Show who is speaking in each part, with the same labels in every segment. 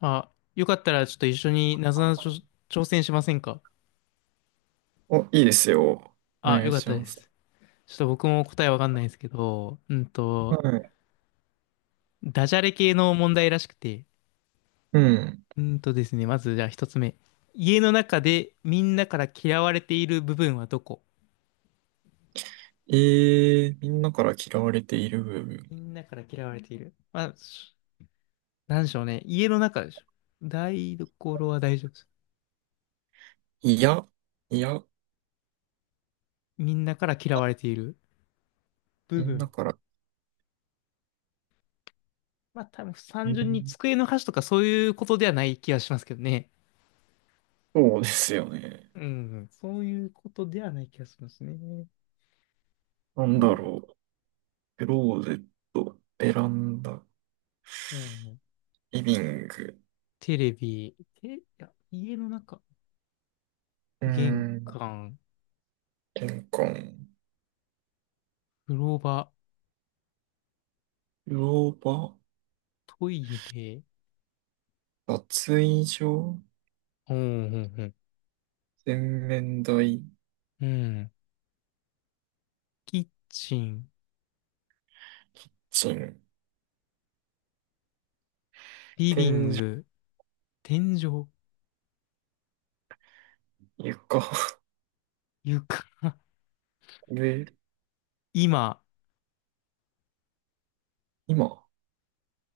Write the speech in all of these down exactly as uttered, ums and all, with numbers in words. Speaker 1: あ、よかったらちょっと一緒になぞなぞ挑戦しませんか？
Speaker 2: お、いいですよ。お
Speaker 1: あ、
Speaker 2: 願
Speaker 1: よ
Speaker 2: い
Speaker 1: かっ
Speaker 2: し
Speaker 1: た
Speaker 2: ま
Speaker 1: で
Speaker 2: す。
Speaker 1: す。ちょっと僕も答えわかんないですけど、うん
Speaker 2: は
Speaker 1: と、
Speaker 2: い。
Speaker 1: ダジャレ系の問題らしくて、
Speaker 2: うん。
Speaker 1: うんとですね、まずじゃあ一つ目。家の中でみんなから嫌われている部分はどこ？
Speaker 2: えー、みんなから嫌われている部分。
Speaker 1: みんなから嫌われている。まあ、しなんでしょうね。家の中でしょ。台所は大丈夫です。
Speaker 2: いや、いや、
Speaker 1: みんなから嫌われている部
Speaker 2: みんな
Speaker 1: 分。
Speaker 2: から。
Speaker 1: まあ多分
Speaker 2: え
Speaker 1: 単純に
Speaker 2: ー
Speaker 1: 机の端とかそういうことではない気がしますけどね。
Speaker 2: そうですよね。
Speaker 1: うん、そういうことではない気がしますね。
Speaker 2: なん
Speaker 1: な
Speaker 2: だ
Speaker 1: んだ、
Speaker 2: ろう。クローゼット、ベランダ、
Speaker 1: うん、
Speaker 2: リビング、
Speaker 1: テレビ、テ、いや、家の中、
Speaker 2: うー
Speaker 1: 玄
Speaker 2: ん、
Speaker 1: 関、
Speaker 2: 玄関、
Speaker 1: 風呂場、
Speaker 2: 風呂場、
Speaker 1: トイレ、
Speaker 2: 脱衣所、
Speaker 1: うん、うん、
Speaker 2: 洗面台、キッ
Speaker 1: うん、うんキッチン、
Speaker 2: チン、
Speaker 1: リビ
Speaker 2: 天
Speaker 1: ン
Speaker 2: 井、
Speaker 1: グ、天井、
Speaker 2: 床、
Speaker 1: 床、
Speaker 2: 上、
Speaker 1: 今、
Speaker 2: 今。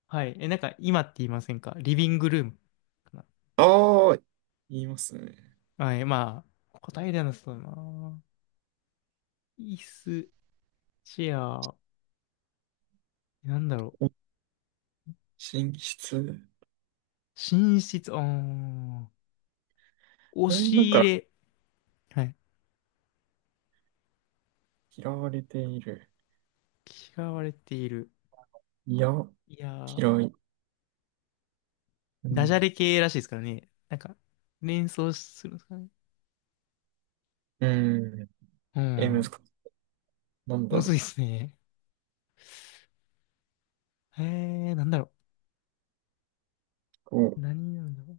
Speaker 1: はい、え、なんか今って言いませんか？リビングルームか
Speaker 2: ああ、言いますね。
Speaker 1: な。はい、まあ、答えではなさそうだな。椅子、チェア、なんだろう、
Speaker 2: お寝室。
Speaker 1: 寝室、あー押
Speaker 2: みんな
Speaker 1: し
Speaker 2: か
Speaker 1: 入
Speaker 2: ら
Speaker 1: れ、はい。
Speaker 2: 嫌われている。
Speaker 1: 嫌われている。
Speaker 2: いや、
Speaker 1: いやー、
Speaker 2: 嫌い。う
Speaker 1: ダ
Speaker 2: ん。
Speaker 1: ジャレ系らしいですからね。なんか、連想するんですかね。
Speaker 2: うん。
Speaker 1: う
Speaker 2: え、難
Speaker 1: ん。
Speaker 2: しい。なんだ
Speaker 1: む
Speaker 2: ろ
Speaker 1: ずい
Speaker 2: う。
Speaker 1: ですね。へえー、なんだろ
Speaker 2: こ
Speaker 1: う。何なんだろう。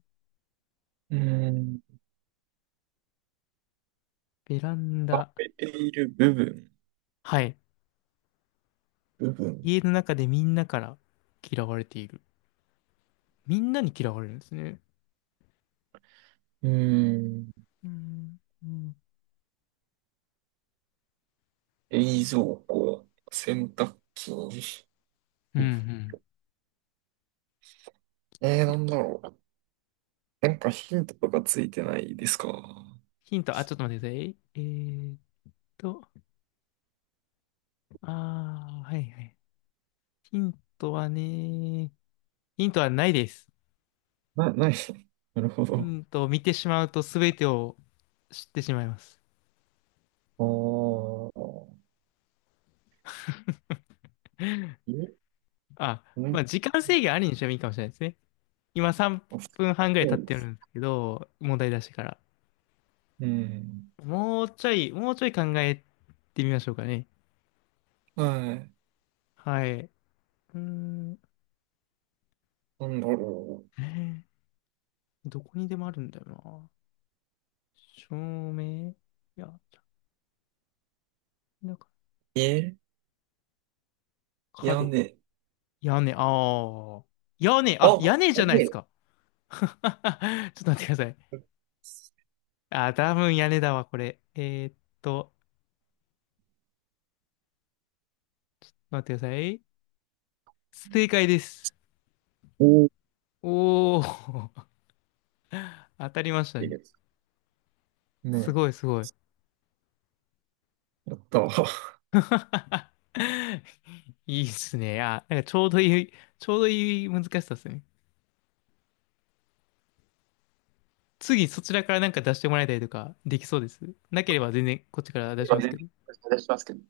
Speaker 2: う。うん。
Speaker 1: ベラン
Speaker 2: 食
Speaker 1: ダ。
Speaker 2: べている部分。
Speaker 1: はい。
Speaker 2: 部分。
Speaker 1: 家の中でみんなから嫌われている。みんなに嫌われるんですね。
Speaker 2: うん。
Speaker 1: うん。うん。
Speaker 2: 冷蔵庫。洗濯機。
Speaker 1: うんうん
Speaker 2: えー、なんだろう。なんかヒントとかついてないですか？
Speaker 1: ヒント、あ、ちょっと待ってください。えーっと、あー、はいはい。ヒントはね、ヒントはないです。
Speaker 2: な、ない。なるほ
Speaker 1: う
Speaker 2: ど。
Speaker 1: んと、見てしまうと全てを知ってしまいます。
Speaker 2: ああ。え、
Speaker 1: あ、ま
Speaker 2: ね。
Speaker 1: あ、時間制限ありにしてもいいかもしれないですね。今さんぷんはんぐらい経
Speaker 2: そ
Speaker 1: っ
Speaker 2: うで
Speaker 1: てる
Speaker 2: す。
Speaker 1: んですけど、問題出してから。
Speaker 2: うん。
Speaker 1: もうちょい、もうちょい考えてみましょうかね。
Speaker 2: はい。
Speaker 1: はい。うーん、
Speaker 2: なんだろ
Speaker 1: えーどこにでもあるんだよな。照明、いや、なんか、
Speaker 2: う。え、屋
Speaker 1: 角、
Speaker 2: 根。
Speaker 1: 屋根、ああ、屋根、
Speaker 2: あ、
Speaker 1: あ、屋根じ
Speaker 2: お
Speaker 1: ゃないで
Speaker 2: い
Speaker 1: す
Speaker 2: い。
Speaker 1: か。ちょっと待ってください。あー、多分屋根だわ、これ。えーっと、待ってください。正解です。
Speaker 2: おー、
Speaker 1: おー、当たりました
Speaker 2: いい
Speaker 1: ね。
Speaker 2: です。
Speaker 1: す
Speaker 2: ね
Speaker 1: ごいすごい。
Speaker 2: え、やったわ。
Speaker 1: いいっすね。あ、なんかちょうどいい、ちょうどいい難しさですね。次そちらからなんか出してもらいたりとかできそうです。なければ全然こっちから出し
Speaker 2: 今
Speaker 1: ますけ
Speaker 2: 全
Speaker 1: ど。
Speaker 2: 然お願いしますけど。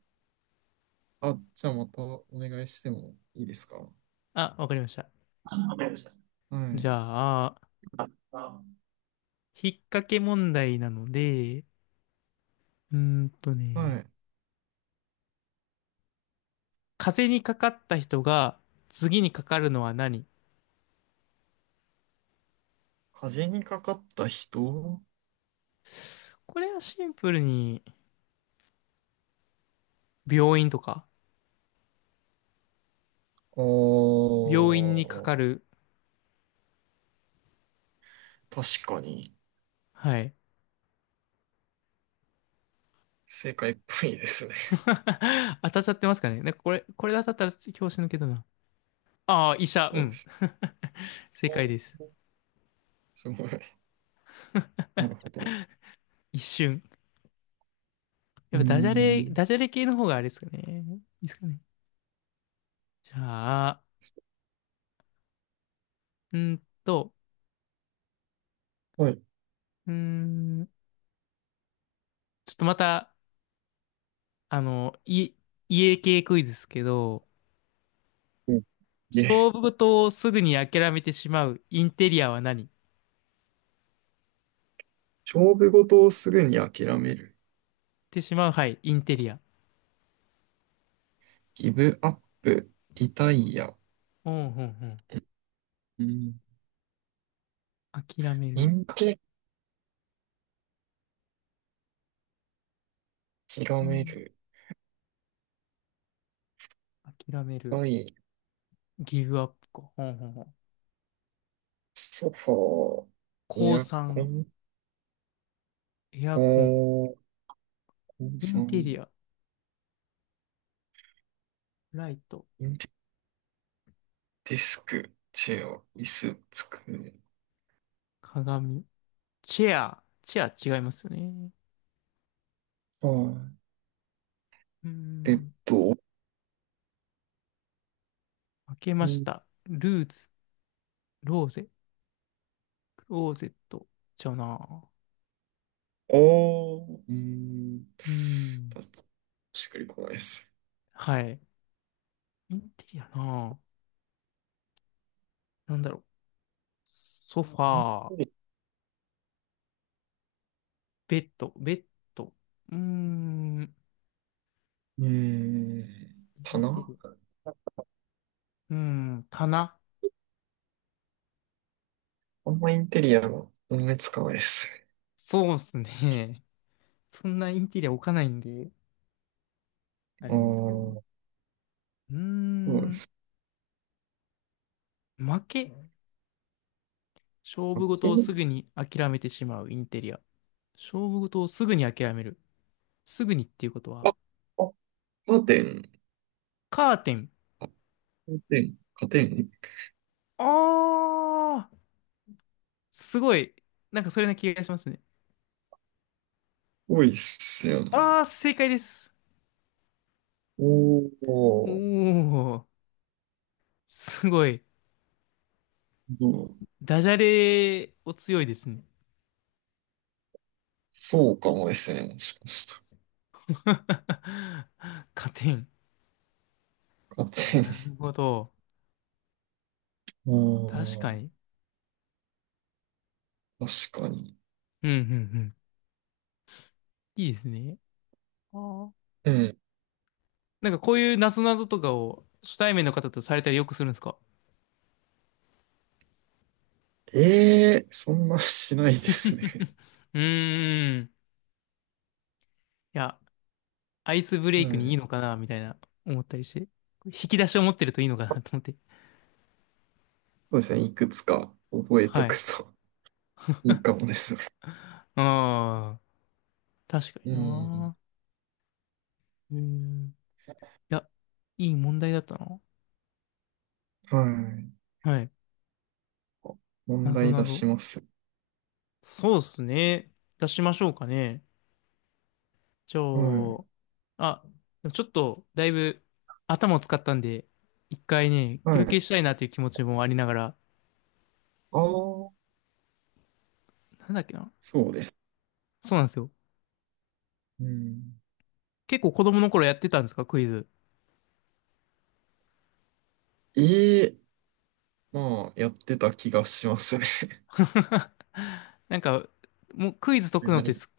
Speaker 2: あ、じゃあまたお願いしてもいいですか？
Speaker 1: あ、わかりました。
Speaker 2: あ、わかりました。は
Speaker 1: じゃ
Speaker 2: い。
Speaker 1: あ、
Speaker 2: あ、あ、
Speaker 1: 引っ掛け問題なので、うーんと
Speaker 2: は
Speaker 1: ね、
Speaker 2: い。
Speaker 1: 風邪にかかった人が次にかかるのは何？
Speaker 2: 風にかかった人。
Speaker 1: これはシンプルに病院とか、
Speaker 2: あ
Speaker 1: 病院にかか
Speaker 2: ー、
Speaker 1: る。
Speaker 2: 確かに。
Speaker 1: はい。
Speaker 2: 正解っぽいですね。
Speaker 1: 当たっちゃってますかね。ね、これ、これで当たったら教師抜けどな。ああ、医者、う
Speaker 2: そうで
Speaker 1: ん。
Speaker 2: す。
Speaker 1: 正解です。
Speaker 2: すごい。なるほど。
Speaker 1: 一瞬。
Speaker 2: う
Speaker 1: や
Speaker 2: ー
Speaker 1: っぱダジャレ、
Speaker 2: ん。
Speaker 1: ダジャレ系の方があれですかね。いいですかね。じゃあ、うーんと、
Speaker 2: はい。
Speaker 1: うーん、ちょっとまた、あの、い、家系クイズですけど、
Speaker 2: うんで、
Speaker 1: 勝負事をすぐに諦めてしまうインテリアは何っ
Speaker 2: 勝負事をすぐに諦める。
Speaker 1: てしまう、はい、インテリア。
Speaker 2: ギブアップ、リタイア、
Speaker 1: うんうんうん。
Speaker 2: うん。
Speaker 1: 諦め
Speaker 2: イ
Speaker 1: る。
Speaker 2: ンテキ
Speaker 1: う
Speaker 2: 広め
Speaker 1: ん。
Speaker 2: る。
Speaker 1: 諦める。
Speaker 2: はい。
Speaker 1: ギブアップか。うんうんうん。
Speaker 2: ソファー、エ
Speaker 1: 降
Speaker 2: アコ
Speaker 1: 参。
Speaker 2: ン、
Speaker 1: エアコン、
Speaker 2: おー、コン
Speaker 1: イン
Speaker 2: ソ
Speaker 1: テリ
Speaker 2: ン、
Speaker 1: ア、ライト、
Speaker 2: インテリデスク、チェア、椅子、机、
Speaker 1: 鏡、チェア、チェア違いますよね。
Speaker 2: はい。
Speaker 1: うー
Speaker 2: ベッ
Speaker 1: ん、
Speaker 2: ド、
Speaker 1: 開けま
Speaker 2: う
Speaker 1: し
Speaker 2: ん、
Speaker 1: た。ルーズ、ローゼ、クローゼット、ちゃうな。
Speaker 2: あー、うーん。
Speaker 1: うーん、
Speaker 2: パス、しっくりこないです。
Speaker 1: はい。インテリアな。なんだろう。ソファ
Speaker 2: イン
Speaker 1: ー、
Speaker 2: テリ、
Speaker 1: ベッド、ベッド。うーん、
Speaker 2: うーん、
Speaker 1: インテ
Speaker 2: 棚、
Speaker 1: リア。うーん、棚。
Speaker 2: あんまインテリアの思いつかないですね。
Speaker 1: そうっすね。そんなインテリア置かないんで、あ
Speaker 2: ああ、
Speaker 1: れですけど。
Speaker 2: そ
Speaker 1: うー
Speaker 2: うで
Speaker 1: ん、
Speaker 2: す。
Speaker 1: 負け。勝負事をすぐに諦めてしまうインテリア。勝負事をすぐに諦める。すぐにっていうこと
Speaker 2: あ、あ、
Speaker 1: は、
Speaker 2: カーテン。
Speaker 1: カーテン。
Speaker 2: 加点、加点
Speaker 1: あー、すごい。なんかそれな気がしますね。
Speaker 2: 多いっすよね。
Speaker 1: あー、正解です。
Speaker 2: お
Speaker 1: お
Speaker 2: ー、
Speaker 1: ー、すごい。
Speaker 2: どう、
Speaker 1: ダジャレお強いですね。
Speaker 2: そうかもですね。もしかした
Speaker 1: カーテン。
Speaker 2: ら。加
Speaker 1: な
Speaker 2: 点。
Speaker 1: るほど。
Speaker 2: う
Speaker 1: 確
Speaker 2: ー
Speaker 1: か
Speaker 2: ん、
Speaker 1: に。
Speaker 2: 確かに。
Speaker 1: うん、うん、うん。いいですね。あー
Speaker 2: うん。
Speaker 1: なんかこういうなぞなぞとかを初対面の方とされたりよくするんですか？
Speaker 2: ええー、そんなしないですね。
Speaker 1: うーん。いや、アイスブレ
Speaker 2: は
Speaker 1: イクにい
Speaker 2: い。
Speaker 1: いのかなみたいな思ったりして。引き出しを持ってるといいのかなと思って。
Speaker 2: そうですね。いくつか覚えと
Speaker 1: は
Speaker 2: く
Speaker 1: い。
Speaker 2: といいかもですね。
Speaker 1: ああ、確か
Speaker 2: う
Speaker 1: に
Speaker 2: ん。
Speaker 1: な。うん。いや、いい問題だったな。
Speaker 2: はい。
Speaker 1: はい。
Speaker 2: 問
Speaker 1: なぞ
Speaker 2: 題
Speaker 1: な
Speaker 2: 出し
Speaker 1: ぞ。
Speaker 2: ます。
Speaker 1: そうっすね。出しましょうかね。じゃ
Speaker 2: は
Speaker 1: あ、
Speaker 2: い。
Speaker 1: あ、でもちょっと、だいぶ頭を使ったんで、一回ね、
Speaker 2: は
Speaker 1: 休憩
Speaker 2: い。
Speaker 1: したいなという気持ちもありながら、
Speaker 2: ああ、
Speaker 1: なんだっけな。
Speaker 2: そうです。
Speaker 1: そうなんですよ。
Speaker 2: うん。
Speaker 1: 結構子供の頃やってたんですか、クイズ？
Speaker 2: ええまあ、やってた気がしますね。
Speaker 1: なんか、もうクイズ解 くのっ
Speaker 2: 何
Speaker 1: てす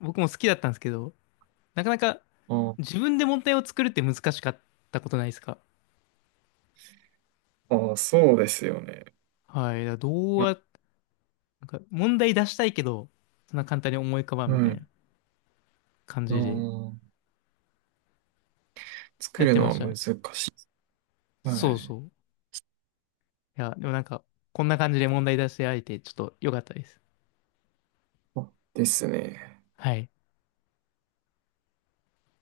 Speaker 1: 僕も好きだったんですけど、なかなか自分で問題を作るって難しかったことないですか？
Speaker 2: ああ、そうですよね。
Speaker 1: はい。だからどう
Speaker 2: な、
Speaker 1: や、なんか問題出したいけど、そんな簡単に思い浮かばん
Speaker 2: う
Speaker 1: みたい
Speaker 2: ん。
Speaker 1: な感じで
Speaker 2: ああ、作
Speaker 1: やっ
Speaker 2: る
Speaker 1: て
Speaker 2: の
Speaker 1: ま
Speaker 2: は
Speaker 1: した
Speaker 2: 難
Speaker 1: ね。
Speaker 2: しい。は
Speaker 1: そう
Speaker 2: い。
Speaker 1: そう。いや、でもなんか、こんな感じで問題出してあえて、ちょっと良かったです。
Speaker 2: あですね。
Speaker 1: はい。